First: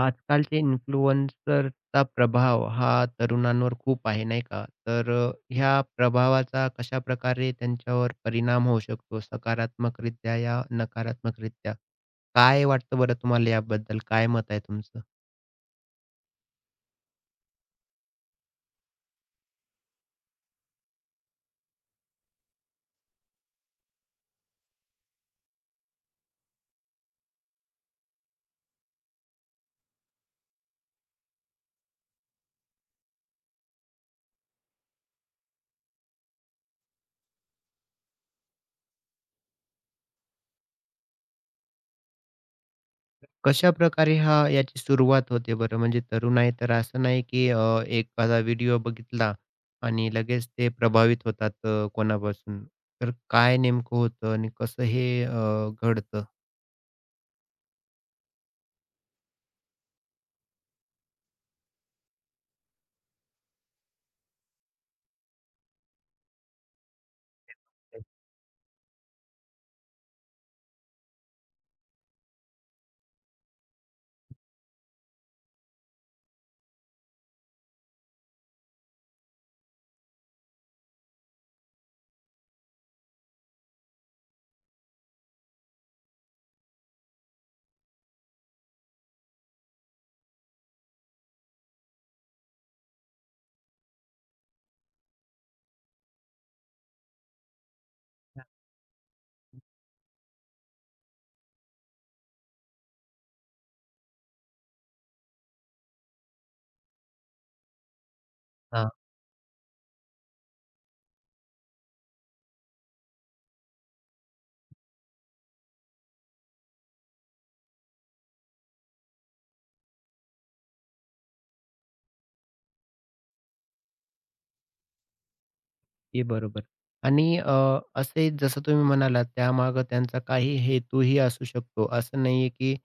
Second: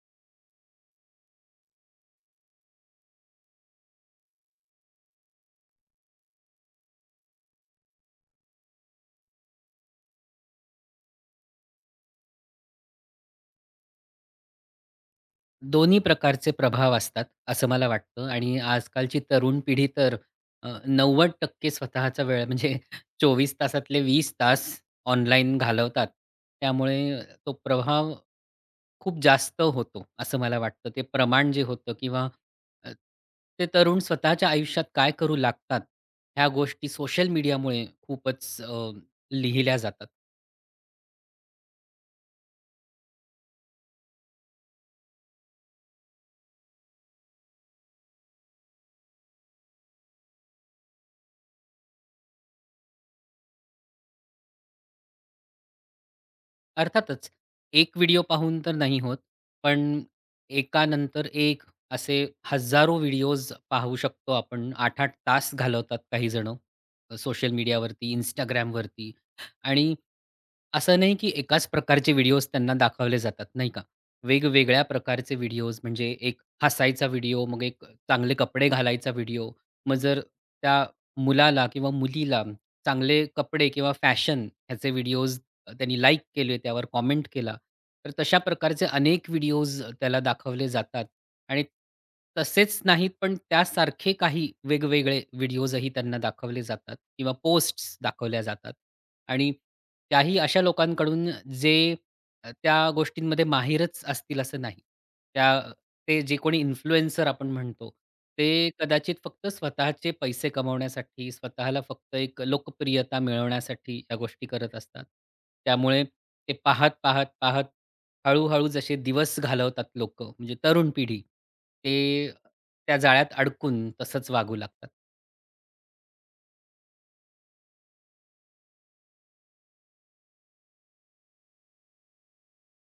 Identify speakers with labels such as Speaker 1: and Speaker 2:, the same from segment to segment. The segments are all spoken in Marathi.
Speaker 1: आजकालचे इन्फ्लुएन्सरचा प्रभाव हा तरुणांवर खूप आहे, नाही का? तर ह्या प्रभावाचा कशाप्रकारे त्यांच्यावर परिणाम होऊ शकतो सकारात्मकरित्या या नकारात्मकरित्या? काय वाटतं बरं तुम्हाला याबद्दल? काय मत आहे तुमचं?
Speaker 2: दोन्ही प्रकारचे प्रभाव असतात, असं मला वाटतं आणि आजकालची तरुण पिढी तर नव्वद टक्के स्वतःचा वेळ म्हणजे 24 तासातले 20 तास ऑनलाईन घालवतात. त्यामुळे तो प्रभाव खूप जास्त होतो, असं मला वाटतं. ते प्रमाण जे होतं किंवा अ, ते तरुण स्वतःच्या आयुष्यात काय करू लागतात, ह्या गोष्टी सोशल मीडियामुळे खूपच लिहिल्या जातात.
Speaker 1: कशाप्रकारे हा याची सुरुवात होते बरं? म्हणजे तरुण आहे तर असं नाही की एखादा व्हिडिओ बघितला आणि लगेच ते प्रभावित होतात कोणापासून. तर काय नेमकं होतं आणि कसं हे घडतं?
Speaker 2: अर्थातच, एक व्हिडिओ पाहून तर नाही होत. पण एकानंतर एक असे हजारो व्हिडिओज पाहू शकतो आपण. 8-8 तास घालवतात काही जणं सोशल मीडियावरती, Instagramवरती आणि असं नाही की एकाच प्रकारचे व्हिडिओज त्यांना दाखवले जातात, नाही का? वेगवेगळ्या प्रकारचे व्हिडिओज म्हणजे एक हसायचा व्हिडिओ, मग एक चांगले कपडे घालायचा व्हिडिओ. मग जर त्या मुलाला किंवा मुलीला चांगले कपडे किंवा फॅशन ह्याचे व्हिडिओज त्यांनी लाइक केले, त्यावर कॉमेंट केला. तर तशा प्रकारचे अनेक व्हिडिओज त्याला दाखवले जातात आणि तसेच नाहीत, पण त्यासारखे काही वेगवेगळे व्हिडिओजही त्यांना दाखवले जातात किंवा पोस्ट्स दाखवल्या जातात. आणि त्याही अशा लोकांकडून जे त्या गोष्टींमध्ये माहिरच असतील असं नाही. त्या ते जे कोणी इन्फ्लुएन्सर आपण म्हणतो, ते कदाचित फक्त स्वतःचे पैसे कमवण्यासाठी, स्वतःला फक्त एक लोकप्रियता मिळवण्यासाठी या गोष्टी करत असतात. त्यामुळे ते पाहत, पाहत, पाहत हळू-हळू जसे दिवस घालवतात लोकं, म्हणजे तरुण पिढी, ते त्या जाळ्यात अडकून तसंच वागू लागतात.
Speaker 1: ते बरोबर आणि असे जसं तुम्ही म्हणालात त्यामागं त्यांचा काही हेतूही असू शकतो. असं नाहीये की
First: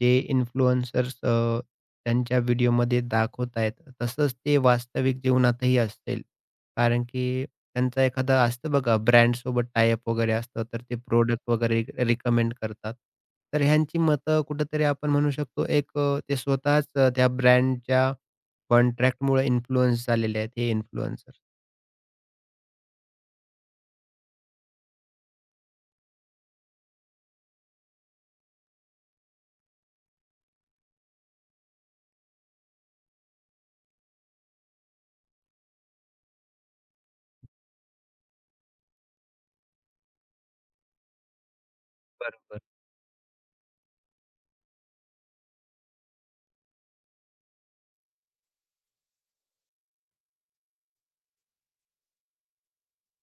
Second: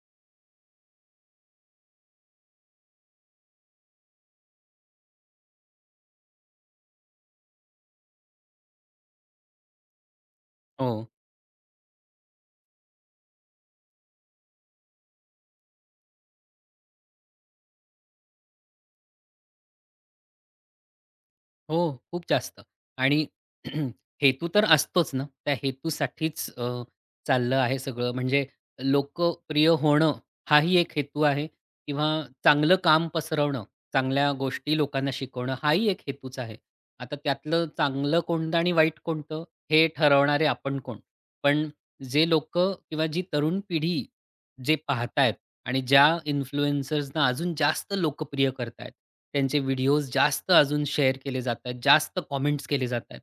Speaker 1: जे इन्फ्लुएन्सर्स त्यांच्या व्हिडिओमध्ये दाखवतायत, तसंच ते वास्तविक जीवनातही असतील. कारण की त्यांचा एखादा असतं बघा ब्रँडसोबत टायअप वगैरे असतं, तर
Speaker 2: हो.
Speaker 1: ते प्रोडक्ट वगैरे रिकमेंड करतात. तर ह्यांची मतं कुठेतरी आपण म्हणू शकतो एक ते स्वतःच त्या ब्रँडच्या कॉन्ट्रॅक्टमुळे इन्फ्लुअन्स झालेले आहेत हे इन्फ्लुएन्सर्स.
Speaker 2: हो, खूप जास्त आणि हेतू तर असतोच ना. त्या हेतूसाठीच चाललं आहे सगळं. म्हणजे लोकप्रिय होणं हाही एक हेतू आहे किंवा चांगलं काम पसरवणं, चांगल्या गोष्टी लोकांना शिकवणं हाही एक हेतूच आहे. आता त्यातलं चांगलं कोणतं आणि वाईट कोणतं हे ठरवणारे आपण कोण? पण जे लोक
Speaker 1: बरोबर.
Speaker 2: किंवा जी तरुण पिढी जे पाहतायत आणि ज्या इन्फ्लुएन्सर्सना अजून जास्त लोकप्रिय करतायत, त्यांचे व्हिडिओज जास्त अजून शेअर केले जातायत, जास्त कमेंट्स केले जातायत.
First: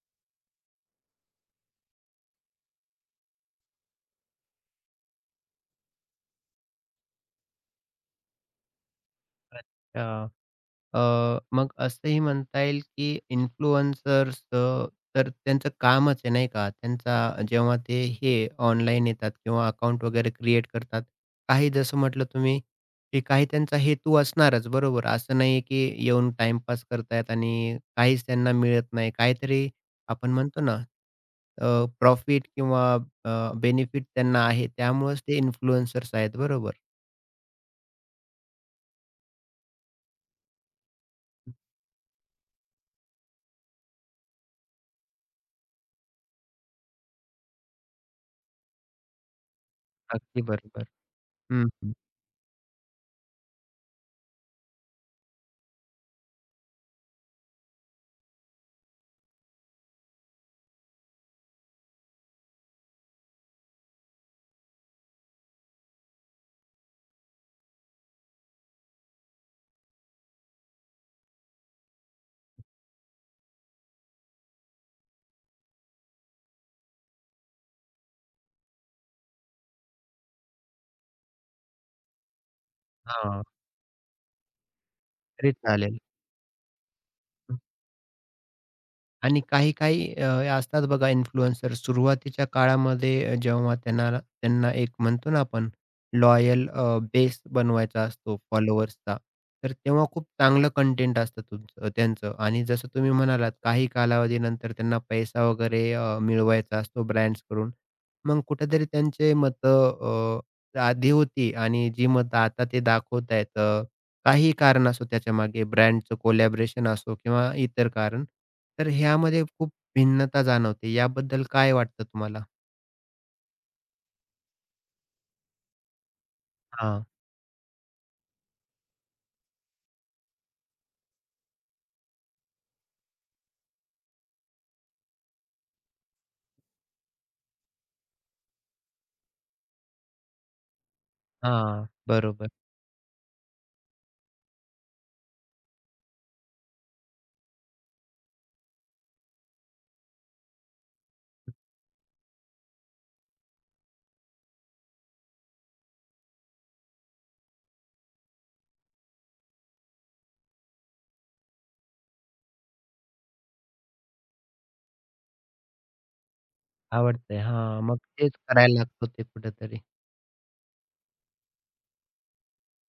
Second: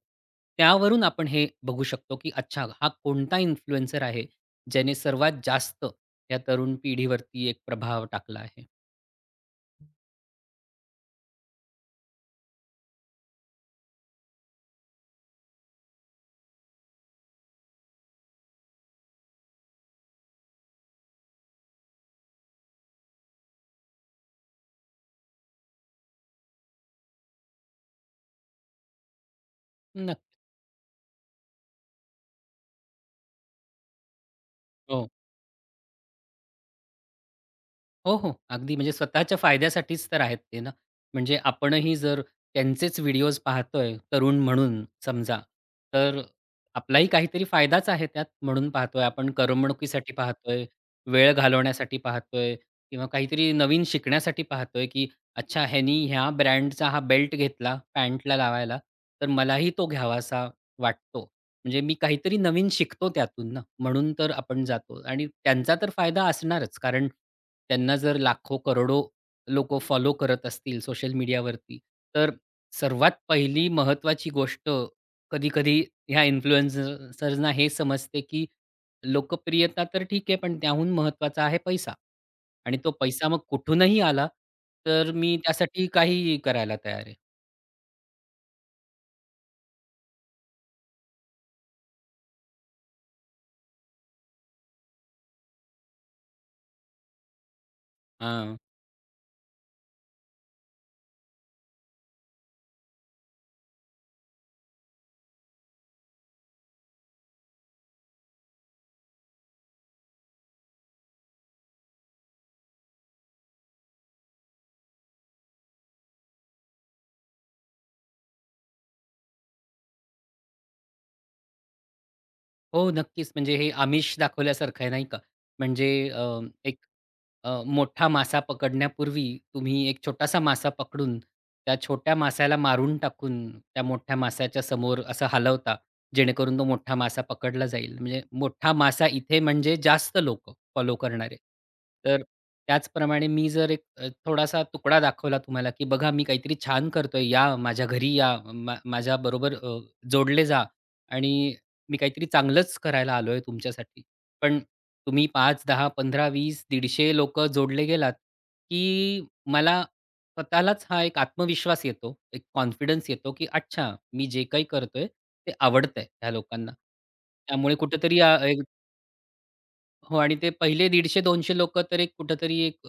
Speaker 2: त्यावरून आपण हे बघू शकतो, की अच्छा हा कोणता इन्फ्लुएन्सर आहे, ज्याने सर्वात जास्त या तरुण पिढीवरती एक प्रभाव टाकला आहे.
Speaker 1: अच्छा. अ, मग असंही म्हणता येईल की इन्फ्लुएन्सर्स तर त्यांचं कामच आहे नाही का? त्यांचा जेव्हा ते हे ऑनलाईन येतात किंवा अकाउंट वगैरे क्रिएट करतात. काही जसं म्हटलं तुम्ही, की काही त्यांचा हेतू असणारच बरोबर. असं नाही की येऊन टाईमपास करतायत आणि काहीच त्यांना मिळत नाही. काहीतरी
Speaker 2: नक्क
Speaker 1: आपण म्हणतो ना प्रॉफिट किंवा बेनिफिट त्यांना आहे. त्यामुळेच ते इन्फ्लुएन्सर्स आहेत बरोबर.
Speaker 2: हो, हो. अगदी म्हणजे स्वतःच्या फायद्यासाठीच तर आहेत ते ना. म्हणजे आपणही जर त्यांचेच व्हिडिओज पाहतोय तरुण म्हणून समजा, तर आपलाही काहीतरी फायदाच आहे त्यात म्हणून पाहतोय आपण. करमणुकीसाठी
Speaker 1: अगदी
Speaker 2: पाहतोय,
Speaker 1: बरोबर.
Speaker 2: वेळ
Speaker 1: हं, हं.
Speaker 2: घालवण्यासाठी पाहतोय किंवा काहीतरी नवीन शिकण्यासाठी पाहतोय, की अच्छा ह्यानी ह्या ब्रँडचा हा बेल्ट घेतला पॅन्टला लावायला, तर मलाही तो घ्यावासा वाटतो. म्हणजे मी काहीतरी नवीन शिकतो त्यातून ना, म्हणून तर आपण जातो आणि त्यांचा तर फायदा असणारच. कारण त्यांना जर लाखो-करोडो लोकं फॉलो करत असतील सोशल मीडियावरती, तर सर्वात पहिली महत्वाची गोष्ट कधी-कधी ह्या इन्फ्लुएन्सर्सना हे समजते, की लोकप्रियता तर ठीक आहे, पण त्याहून महत्त्वाचा आहे पैसा आणि तो पैसा मग कुठूनही आला, तर मी
Speaker 1: तरी
Speaker 2: त्यासाठी
Speaker 1: चालेल.
Speaker 2: काहीही करायला तयार आहे.
Speaker 1: आणि काही-काही असतात बघा इन्फ्लुएन्सर सुरुवातीच्या काळामध्ये जेव्हा त्यांना त्यांना एक म्हणतो ना आपण लॉयल बेस बनवायचा असतो फॉलोअर्सचा. तर तेव्हा खूप चांगलं कंटेंट असतं तुमचं त्यांचं आणि जसं तुम्ही म्हणालात काही कालावधीनंतर त्यांना पैसा वगैरे मिळवायचा असतो ब्रँड्सकडून. मग कुठेतरी त्यांचे मतं आधी होती आणि जी मतं आता ते दाखवतायत काही कारण असो त्याच्यामागे ब्रँडचं कोलॅबोरेशन असो किंवा इतर कारण. तर ह्यामध्ये खूप भिन्नता जाणवते. याबद्दल काय वाटतं तुम्हाला?
Speaker 2: हो, नक्कीच. म्हणजे हे आमिष दाखवल्यासारखं आहे, नाही का? म्हणजे एक
Speaker 1: हां,
Speaker 2: मोठा मासा पकडण्यापूर्वी तुम्ही एक छोटासा मासा पकडून, त्या छोट्या मासाला मारून टाकून, त्या मोठ्या मासाच्या समोर असं हलवता, जेणेकरून तो मोठा मासा पकडला जाईल. म्हणजे मोठा मासा इथे म्हणजे जास्त लोकं फॉलो करणारे.
Speaker 1: हां.
Speaker 2: तर
Speaker 1: बरोबर.
Speaker 2: त्याचप्रमाणे मी जर एक थोडासा तुकडा दाखवला तुम्हाला, की बघा मी काहीतरी छान करतोय, या माझ्या घरी या, माझ्याबरोबर जोडले जा आणि मी काहीतरी चांगलंच करायला आलोय तुमच्यासाठी. पण तुम्ही पाच, दहा, पंधरा, 20, दीडशे लोकं जोडले गेलात, की मला स्वतःलाच हा एक आत्मविश्वास येतो, एक कॉन्फिडन्स येतो, की अच्छा मी जे काही करतोय ते आवडतंय ह्या लोकांना.
Speaker 1: आवडतंय.
Speaker 2: त्यामुळे
Speaker 1: हां, मग
Speaker 2: कुठेतरी
Speaker 1: तेच
Speaker 2: एक
Speaker 1: करायला लागतो ते कुठेतरी.
Speaker 2: हो आणि ते पहिले 150-200 लोकं तर एक कुठेतरी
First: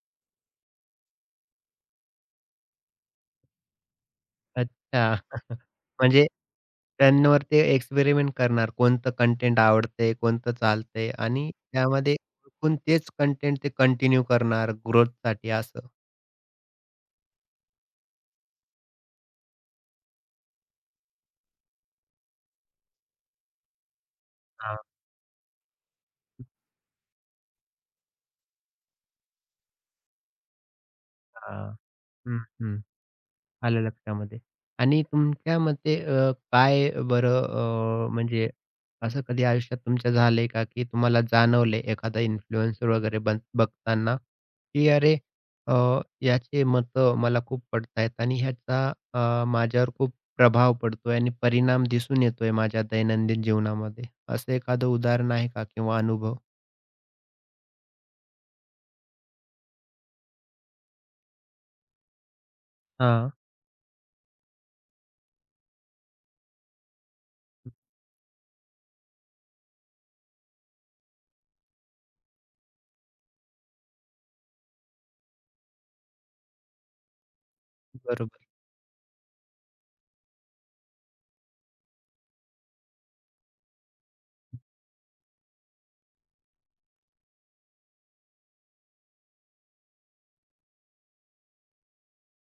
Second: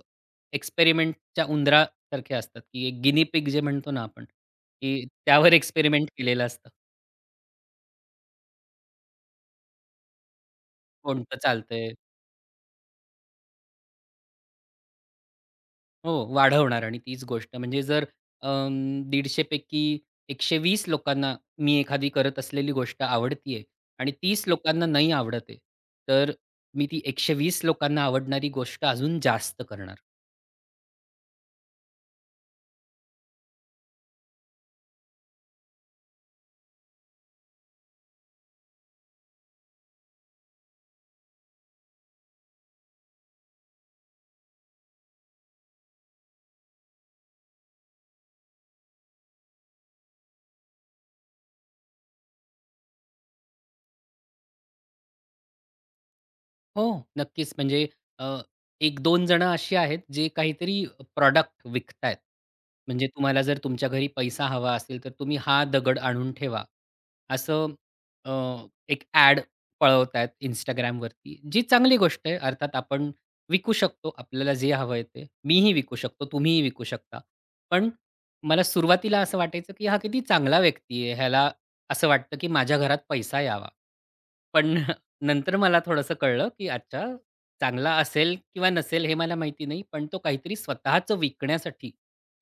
Speaker 2: एक्सपेरिमेंटच्या उंदरासारखे असतात, की एक गिनी पिग जे म्हणतो ना आपण, की
Speaker 1: अच्छा.
Speaker 2: त्यावर एक्सपेरिमेंट
Speaker 1: म्हणजे
Speaker 2: केलेलं असतं.
Speaker 1: त्यांवर ते एक्सपेरिमेंट करणार. कोणतं कंटेंट आवडतंय, कोणतं चालतंय
Speaker 2: कोणतं
Speaker 1: आणि
Speaker 2: चालतंय?
Speaker 1: त्यामध्ये ओळखून तेच कंटेंट ते कंटिन्यू करणार ग्रोथसाठी असं.
Speaker 2: हो, वाढवणार आणि तीच गोष्ट म्हणजे जर 150 पैकी 120 लोकांना मी एखादी करत असलेली गोष्ट आवडतीये आणि 30
Speaker 1: हां,
Speaker 2: लोकांना नाही आवड़ते, तर मी ती 120 लोकांना आवडणारी गोष्ट अजून जास्त करणार.
Speaker 1: हां. हं, हं. आलं लक्षामध्ये. आणि तुमच्या मते काय बरं म्हणजे असं कधी आयुष्यात तुमच्या झालंय का, की तुम्हाला जाणवलंय एखादा इन्फ्लुएन्सर वगैरे बन बघताना, की अरे अ, याचे मतं मला खूप पडतायत आणि ह्याचा माझ्यावर खूप प्रभाव पडतोय आणि परिणाम दिसून येतोय माझ्या दैनंदिन जीवनामध्ये. असं एखादं उदाहरण आहे का किंवा अनुभव?
Speaker 2: हो, नक्कीच. म्हणजे अ, 1-2 जण अशी आहेत, जे काहीतरी प्रॉडक्ट विकतायत. म्हणजे
Speaker 1: हां,
Speaker 2: तुम्हाला जर तुमच्या घरी पैसा हवा असेल, तर तुम्ही हा दगड आणून ठेवा. असं अ, एक ॲड पळवतायत Instagramवरती, जी चांगली गोष्ट आहे. अर्थात आपण विकू शकतो. आपल्याला जे हवं आहे ते. मीही विकू शकतो, तुम्हीही विकू शकता. पण
Speaker 1: बरोबर.
Speaker 2: मला सुरुवातीला असं वाटायचं, की हा किती चांगला व्यक्ती आहे. ह्याला असं वाटतं, की माझ्या घरात पैसा यावा. पण नंतर मला थोडंसं कळलं, की अच्छा चांगला असेल किंवा नसेल हे मला माहिती नाही. पण तो काहीतरी स्वतःचं विकण्यासाठी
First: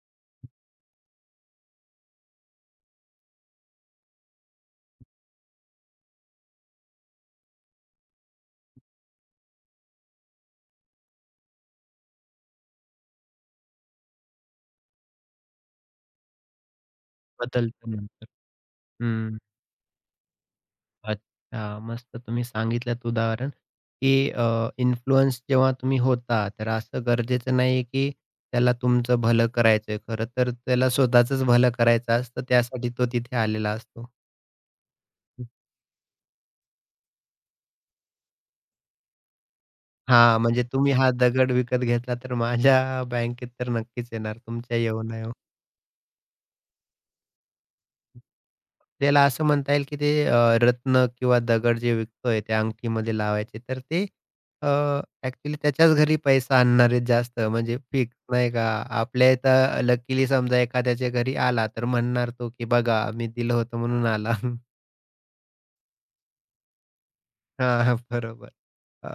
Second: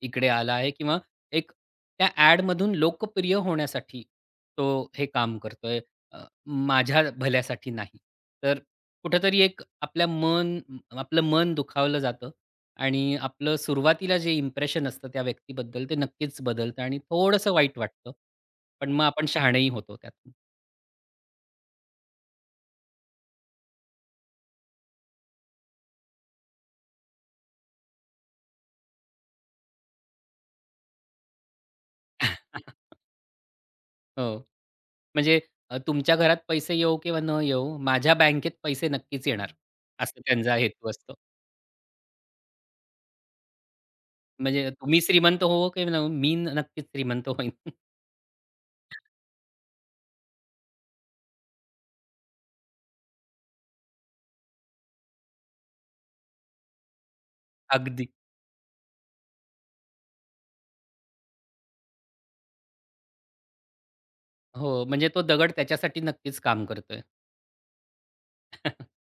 Speaker 2: इकडे आला आहे किंवा एक त्या ॲडमधून लोकप्रिय होण्यासाठी तो हे काम करतोय. अ, माझ्या भल्यासाठी नाही. तर कुठेतरी एक आपल्या मन आपलं मन दुखावलं जातं आणि आपलं सुरुवातीला जे इम्प्रेशन असतं त्या व्यक्तीबद्दल ते नक्कीच बदलतं आणि थोडंसं वाईट
Speaker 1: बदलतं
Speaker 2: वाटतं.
Speaker 1: नंतर.
Speaker 2: पण मग आपण शहाणेही होतो त्यातून.
Speaker 1: अच्छा. मस्त तुम्ही सांगितलंत उदाहरण, की इन्फ्लुअन्स जेव्हा तुम्ही होता, तर असं गरजेचं नाही की त्याला तुमचं भलं करायचंय. खरं तर त्याला स्वतःचंच भलं करायचं असतं, त्यासाठी तो तिथे आलेला असतो.
Speaker 2: हो. म्हणजे तुमच्या घरात पैसे येवो किंवा न येवो, माझ्या बँकेत पैसे नक्कीच येणार, असा
Speaker 1: हां,
Speaker 2: त्यांचा
Speaker 1: म्हणजे
Speaker 2: हेतू
Speaker 1: तुम्ही हा
Speaker 2: असतो.
Speaker 1: दगड विकत घेतला, तर माझ्या बँकेत तर नक्कीच येणार
Speaker 2: म्हणजे
Speaker 1: तुमच्या
Speaker 2: तुम्ही
Speaker 1: येऊ नये
Speaker 2: श्रीमंत हो की न मी नक्कीच श्रीमंत होईन.
Speaker 1: आपल्याला असं म्हणता येईल, की ते रत्न किंवा दगड जे विकतोय त्या अंगठीमध्ये लावायचे, तर ते अ, ॲक्चुअली त्याच्याच घरी पैसा आणणारे जास्त म्हणजे
Speaker 2: अगदी.
Speaker 1: फिक्स नाही का. आपल्या इथं लकीली समजा एखाद्याच्या घरी आला, तर म्हणणार तो, की "बघा मी दिलं होतं म्हणून आला."
Speaker 2: हो, म्हणजे तो दगड त्याच्यासाठी नक्कीच काम करतोय.
Speaker 1: हां, हां. बरोबर. अ,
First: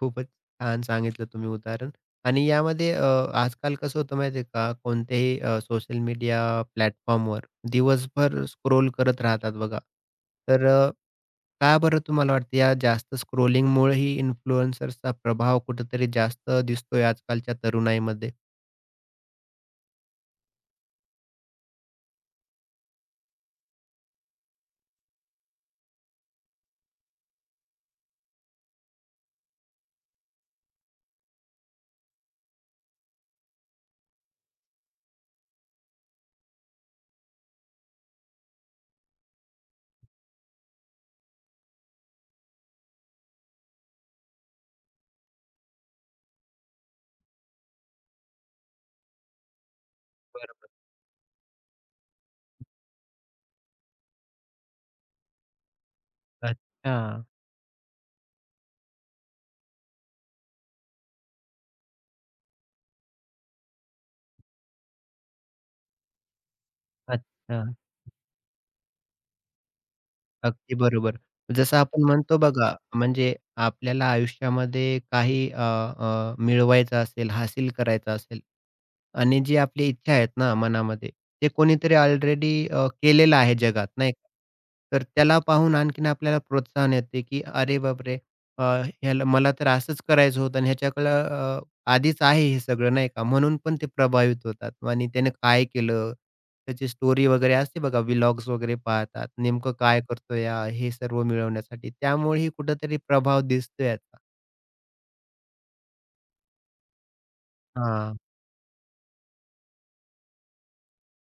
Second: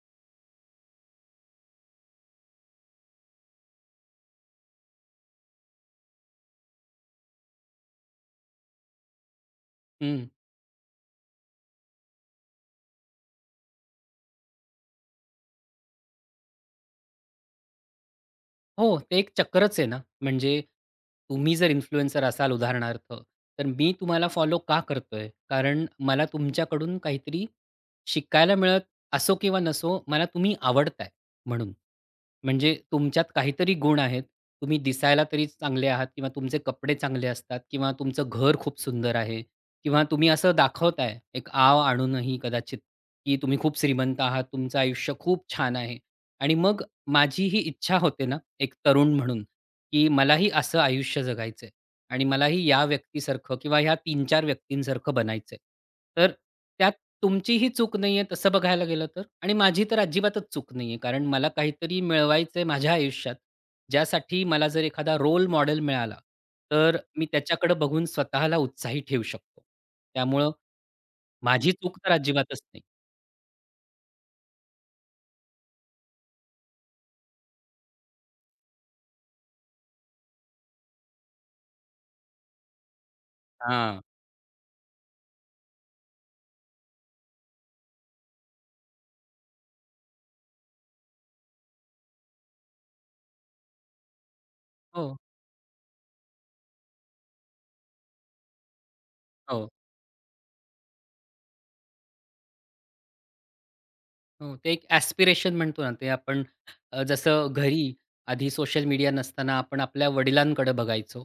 Speaker 1: खूपच छान सांगितलं तुम्ही उदाहरण आणि यामध्ये आजकाल कसं होतं माहिती आहे का? कोणत्याही सोशल मीडिया प्लॅटफॉर्मवर दिवसभर स्क्रोल करत राहतात बघा.
Speaker 2: हं.
Speaker 1: तर का बरं तुम्हाला वाटतं या जास्त स्क्रोलिंगमुळेही इन्फ्लुएन्सर्सचा प्रभाव कुठेतरी जास्त दिसतोय आजकालच्या तरुणाईमध्ये?
Speaker 2: हो, ते एक चक्करच आहे ना. म्हणजे तुम्ही जर इन्फ्लुएन्सर असाल उदाहरणार्थ, तर मी तुम्हाला फॉलो का करतोय? कारण मला तुमच्याकडून काहीतरी शिकायला मिळत असो किंवा नसो, मला तुम्ही आवडताय म्हणून. म्हणजे तुमच्यात काहीतरी गुण आहेत. तुम्ही दिसायला तरी चांगले आहात किंवा तुमचे कपडे चांगले असतात किंवा तुमचं घर खूप सुंदर आहे किंवा तुम्ही असं दाखवताय एक आव आणूनही कदाचित, की तुम्ही खूप श्रीमंत आहात, तुमचं आयुष्य खूप छान आहे आणि मग माझी ही इच्छा होते ना, एक तरुण म्हणून, की मलाही
Speaker 1: बरोबर.
Speaker 2: असं आयुष्य जगायचंय आणि मलाही या व्यक्तीसारखं किंवा ह्या 3-4 व्यक्तींसारखं बनायचंय. तर त्यात
Speaker 1: अच्छा,
Speaker 2: तुमचीही चूक नाहीये तसं बघायला गेलं तर आणि माझी तर अजिबातच चूक नाहीये. कारण मला काहीतरी मिळवायचंय माझ्या आयुष्यात, ज्यासाठी मला जर एखादा रोल मॉडेल मिळाला, तर मी
Speaker 1: अच्छा.
Speaker 2: त्याच्याकडे बघून स्वतःला उत्साही ठेवू शकतो. त्यामुळं
Speaker 1: अगदी बरोबर.
Speaker 2: माझी
Speaker 1: जसं
Speaker 2: चूक
Speaker 1: आपण
Speaker 2: तर
Speaker 1: म्हणतो
Speaker 2: अजिबातच
Speaker 1: बघा,
Speaker 2: नाही.
Speaker 1: म्हणजे आपल्याला आयुष्यामध्ये काही अ, अ, मिळवायचं असेल, हासिल करायचं असेल आणि जी आपली इच्छा आहेत ना मनामध्ये, ते कोणीतरी ऑलरेडी केलेलं आहे जगात,
Speaker 2: हां.
Speaker 1: नाही का? तर त्याला पाहून आणखीन आपल्याला प्रोत्साहन येते, की "अरे बापरे! अ, ह्याला मला तर असंच करायचं होतं आणि ह्याच्याकडं अ, आधीच आहे हे सगळं," नाही का? म्हणून पण ते प्रभावित होतात आणि
Speaker 2: हो,
Speaker 1: त्याने काय केलं? त्याची स्टोरी वगैरे असते बघा, व्लॉग्स वगैरे पाहतात.
Speaker 2: हो.
Speaker 1: नेमकं काय करतोय हा, हे सर्व मिळवण्यासाठी. त्यामुळेही कुठेतरी प्रभाव दिसतोय याचा.
Speaker 2: हो, ते एक ॲस्पिरेशन म्हणतो ना, ते आपण जसं घरी
Speaker 1: हां,
Speaker 2: आधी सोशल मीडिया नसताना आपण आपल्या वडिलांकडे बघायचो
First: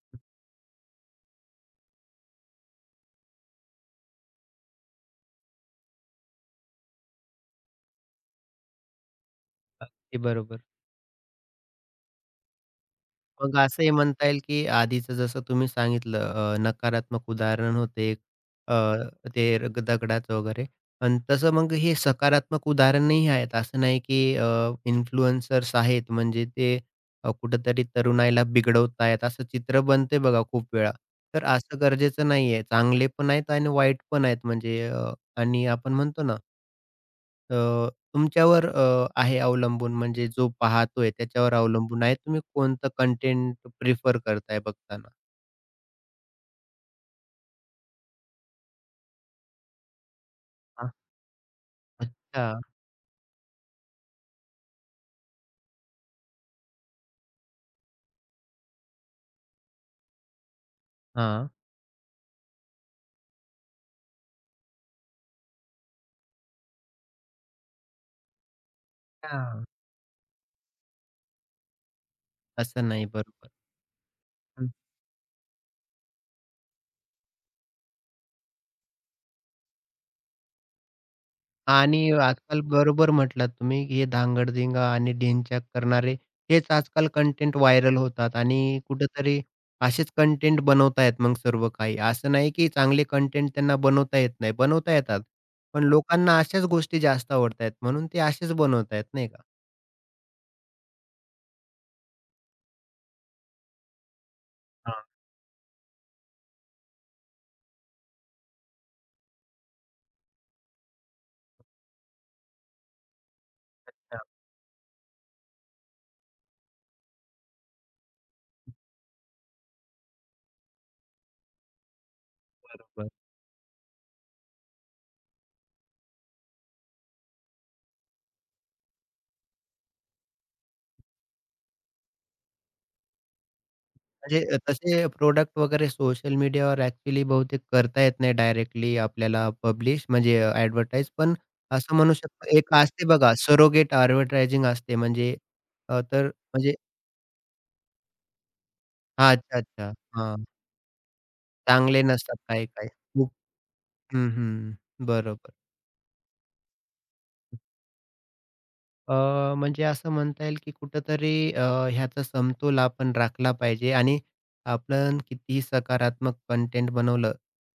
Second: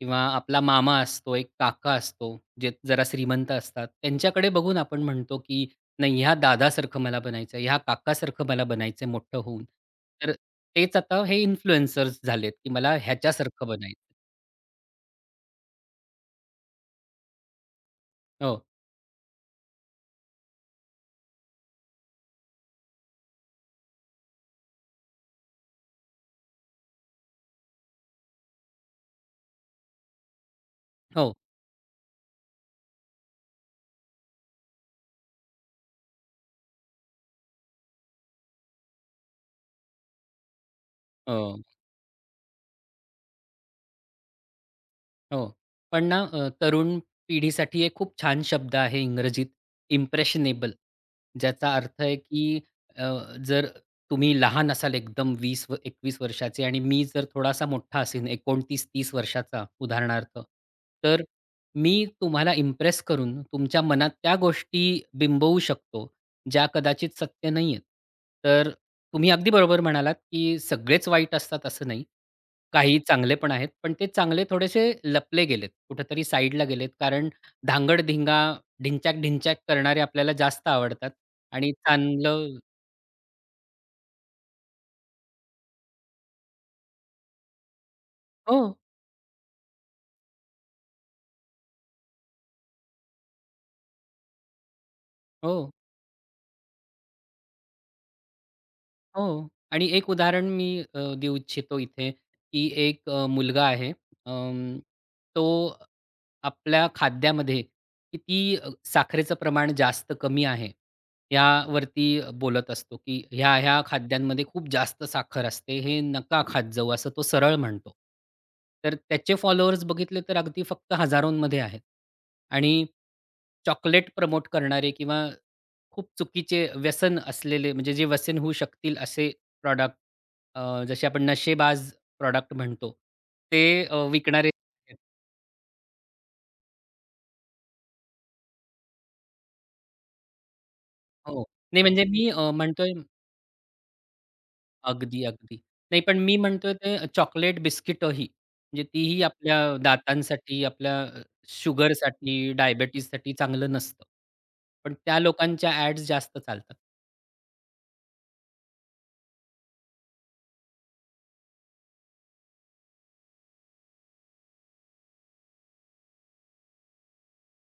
Speaker 2: किंवा आपला मामा असतो, एक काका असतो, जे जरा श्रीमंत असतात. त्यांच्याकडे बघून आपण म्हणतो, की नाही ह्या दादासारखं मला बनायचं ह्या काकासारखं मला बनायचं आहे मोठं होऊन.
Speaker 1: अगदी
Speaker 2: तर
Speaker 1: बरोबर.
Speaker 2: तेच आता हे इन्फ्लुएन्सर्स झालेत, की मला
Speaker 1: मग
Speaker 2: ह्याच्यासारखं
Speaker 1: असंही
Speaker 2: बनायचं
Speaker 1: म्हणता येईल, की आधीचं जसं तुम्ही सांगितलं नकारात्मक उदाहरण होते एक
Speaker 2: हो,
Speaker 1: अ, ते रग दगडाचं वगैरे आणि तसं मग हे सकारात्मक उदाहरणही आहेत. असं नाही, की इन्फ्लुएन्सर्स आहेत म्हणजे ते कुठेतरी तरुणाईला बिघडवत आहेत असं चित्र बनते बघा खूप वेळा.
Speaker 2: हो,
Speaker 1: तर असं गरजेचं नाहीये. चांगले पण आहेत आणि वाईट पण आहेत म्हणजे आणि आपण म्हणतो ना तुमच्यावर आहे अवलंबून म्हणजे जो पाहतोय त्याच्यावर
Speaker 2: हो.
Speaker 1: अवलंबून आहे. तुम्ही कोणतं कंटेंट प्रिफर करताय बघताना?
Speaker 2: हो. पण ना तरुण पिढीसाठी एक खूप छान शब्द आहे इंग्रजीत इम्प्रेशनेबल.
Speaker 1: हां.
Speaker 2: ज्याचा अर्थ आहे की
Speaker 1: अच्छा.
Speaker 2: अ, जर तुम्ही लहान असाल एकदम 20 व 21 वर्षाचे आणि मी जर थोडासा मोठा असेन 29-30 वर्षाचा उदाहरणार्थ, तर
Speaker 1: हां.
Speaker 2: मी तुम्हाला इम्प्रेस करून तुमच्या मनात त्या गोष्टी बिंबवू शकतो, ज्या कदाचित सत्य नाहीयेत. तर तुम्ही अगदी
Speaker 1: हां.
Speaker 2: बरोबर म्हणालात, की सगळेच वाईट असतात असं नाही.
Speaker 1: असं
Speaker 2: काही
Speaker 1: नाही
Speaker 2: चांगले
Speaker 1: बरोबर.
Speaker 2: पण आहेत. पण ते चांगले
Speaker 1: हं.
Speaker 2: थोडेसे लपले गेलेत, कुठेतरी साईडला गेलेत. कारण धांगड-धिंगा, ढिंच्याक-ढिंच्याक करणारे आपल्याला जास्त आवडतात आणि
Speaker 1: आणि
Speaker 2: चांगलं
Speaker 1: आजकाल बरोबर म्हटलात तुम्ही, हे धांगडधिंगा आणि ढिंच्याक करणारे हेच आजकाल कंटेंट व्हायरल होतात
Speaker 2: हो,
Speaker 1: आणि कुठेतरी असेच कंटेंट बनवतायत मग सर्व काही. असं नाही की चांगले कंटेंट त्यांना बनवता येत नाही, बनवता येतात.
Speaker 2: हो.
Speaker 1: पण लोकांना अशाच गोष्टी जास्त आवडतायत म्हणून ते असेच बनवतायत
Speaker 2: हो
Speaker 1: नाही का?
Speaker 2: आणि एक उदाहरण मी देऊ इच्छितो इथे, की एक मुलगा आहे. अं,
Speaker 1: हां.
Speaker 2: तो आपल्या खाद्यामध्ये किती साखरेचं प्रमाण जास्त कमी आहे, यावरती बोलत असतो, की ह्या-ह्या खाद्यांमध्ये खूप जास्त साखर असते, हे नका खात जाऊ, असं तो सरळ म्हणतो. तर त्याचे फॉलोअर्स बघितले तर अगदी फक्त हजारोंमध्ये आहेत. आणि
Speaker 1: बरोबर.
Speaker 2: चॉकलेट प्रमोट करणारे किंवा खूप चुकीचे व्यसन असलेले म्हणजे जे व्यसन होऊ शकतील असे प्रॉडक्ट जसे आपण नशेबाज प्रॉडक्ट म्हणतो, ते
Speaker 1: म्हणजे
Speaker 2: विकणारे आहेत.
Speaker 1: तसे प्रोडक्ट वगैरे सोशल मीडियावर ॲक्चुअली बहुतेक करता येत नाही डायरेक्टली आपल्याला पब्लिश म्हणजे ॲडव्हर्टाइज. पण
Speaker 2: हो. नाही
Speaker 1: असं
Speaker 2: म्हणजे
Speaker 1: म्हणू
Speaker 2: मी
Speaker 1: शकतो एक
Speaker 2: म्हणतोय
Speaker 1: असते बघा सरोगेट ॲडव्हर्टायझिंग असते
Speaker 2: अगदी,
Speaker 1: म्हणजे
Speaker 2: अगदी. नाही पण
Speaker 1: तर
Speaker 2: मी म्हणतोय
Speaker 1: म्हणजे
Speaker 2: ते चॉकलेट बिस्किटही म्हणजे तीही
Speaker 1: हां,
Speaker 2: आपल्या
Speaker 1: अच्छा, अच्छा. हां,
Speaker 2: दातांसाठी, आपल्या
Speaker 1: चांगले नसतात
Speaker 2: शुगरसाठी,
Speaker 1: काही-काही.
Speaker 2: डायबिटीजसाठी
Speaker 1: खूप
Speaker 2: चांगलं नसतं.
Speaker 1: हं, हं.
Speaker 2: पण त्या
Speaker 1: बरोबर.
Speaker 2: लोकांच्या ॲड्स जास्त चालतात.
Speaker 1: म्हणजे असं म्हणता येईल की कुठेतरी ह्याचा समतोल आपण राखला पाहिजे आणि आपण कितीही सकारात्मक कंटेंट बनवलं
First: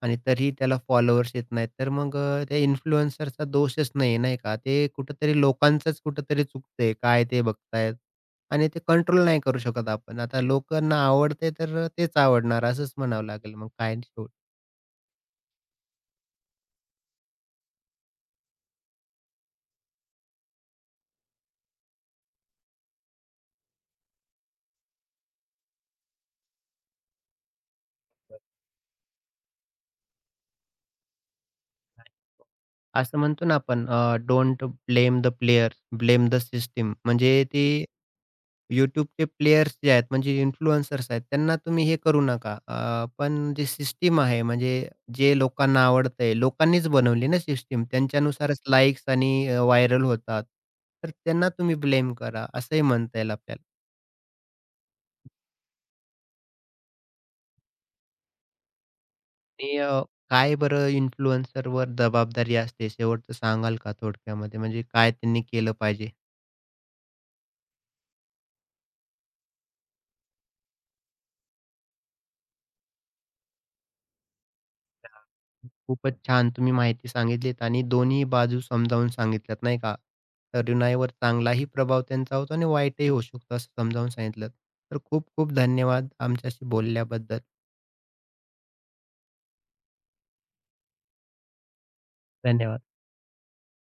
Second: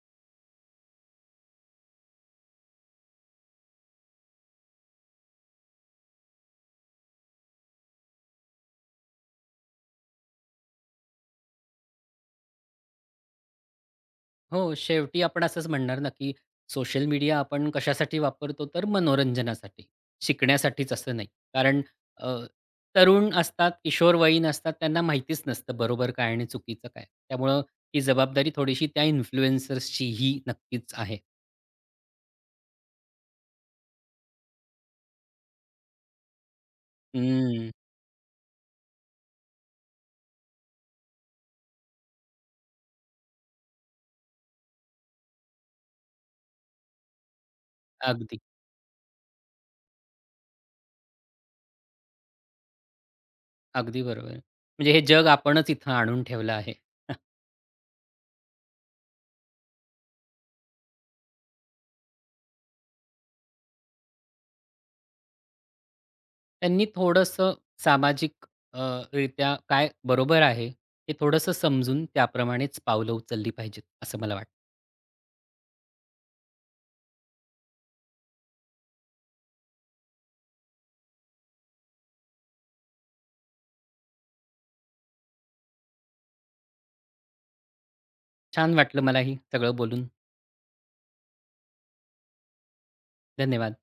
Speaker 1: आणि तरीही त्याला फॉलोअर्स येत नाहीत, तर मग त्या इन्फ्लुएन्सरचा दोषच नाही, नाही का? ते कुठेतरी लोकांचंच कुठेतरी चुकतंय, काय ते बघतायत आणि ते कंट्रोल नाही करू शकत आपण. आता लोकांना आवडतंय तर तेच आवडणार असंच म्हणावं लागेल मग काय शेवटी
Speaker 2: हो, शेवटी आपण असंच म्हणणार ना, की सोशल मीडिया आपण कशासाठी वापरतो, तर मनोरंजनासाठी, शिकण्यासाठीच असं नाही. कारण अ, तरुण असतात, किशोरवयीन असतात, त्यांना माहितीच नसतं बरोबर काय आणि चुकीचं काय. त्यामुळं ही जबाबदारी थोडीशी त्या इन्फ्लुएन्सर्सचीही नक्कीच आहे.
Speaker 1: असं म्हणतो ना आपण don't blame the player, blame the system म्हणजे ती
Speaker 2: हं.
Speaker 1: YouTubeचे प्लेयर्स जे आहेत म्हणजे इन्फ्लुएन्सर्स आहेत त्यांना तुम्ही हे करू नका. पण जी सिस्टम आहे म्हणजे जे लोकांना आवडतंय, लोकांनीच बनवली ना सिस्टम
Speaker 2: अगदी,
Speaker 1: त्यांच्यानुसारच लाइक्स आणि व्हायरल होतात. तर त्यांना तुम्ही ब्लेम करा असंही म्हणता येईल आपल्याला.
Speaker 2: अगदी बरोबर. म्हणजे हे जग आपणच इथं आणून ठेवलं आहे.
Speaker 1: आणि काय बरं इन्फ्लुएन्सरवर जबाबदारी असते शेवटचं सांगाल का थोडक्यामध्ये म्हणजे काय त्यांनी केलं पाहिजे?
Speaker 2: त्यांनी थोडंसं सामाजिक अ, रित्या काय बरोबर आहे, हे थोडंसं समजून त्याप्रमाणेच पावलं उचलली पाहिजेत, असं मला वाटतं.
Speaker 1: खूपच छान तुम्ही माहिती सांगितलीत आणि दोन्ही बाजू समजावून सांगितल्यात नाही का. तरुणाईवर चांगलाही प्रभाव त्यांचा होतो आणि वाईटही होऊ शकतो असं समजावून सांगितलं. तर खूप खूप धन्यवाद आमच्याशी बोलल्याबद्दल.
Speaker 2: छान वाटलं मलाही सगळं बोलून.
Speaker 1: धन्यवाद.
Speaker 2: धन्यवाद.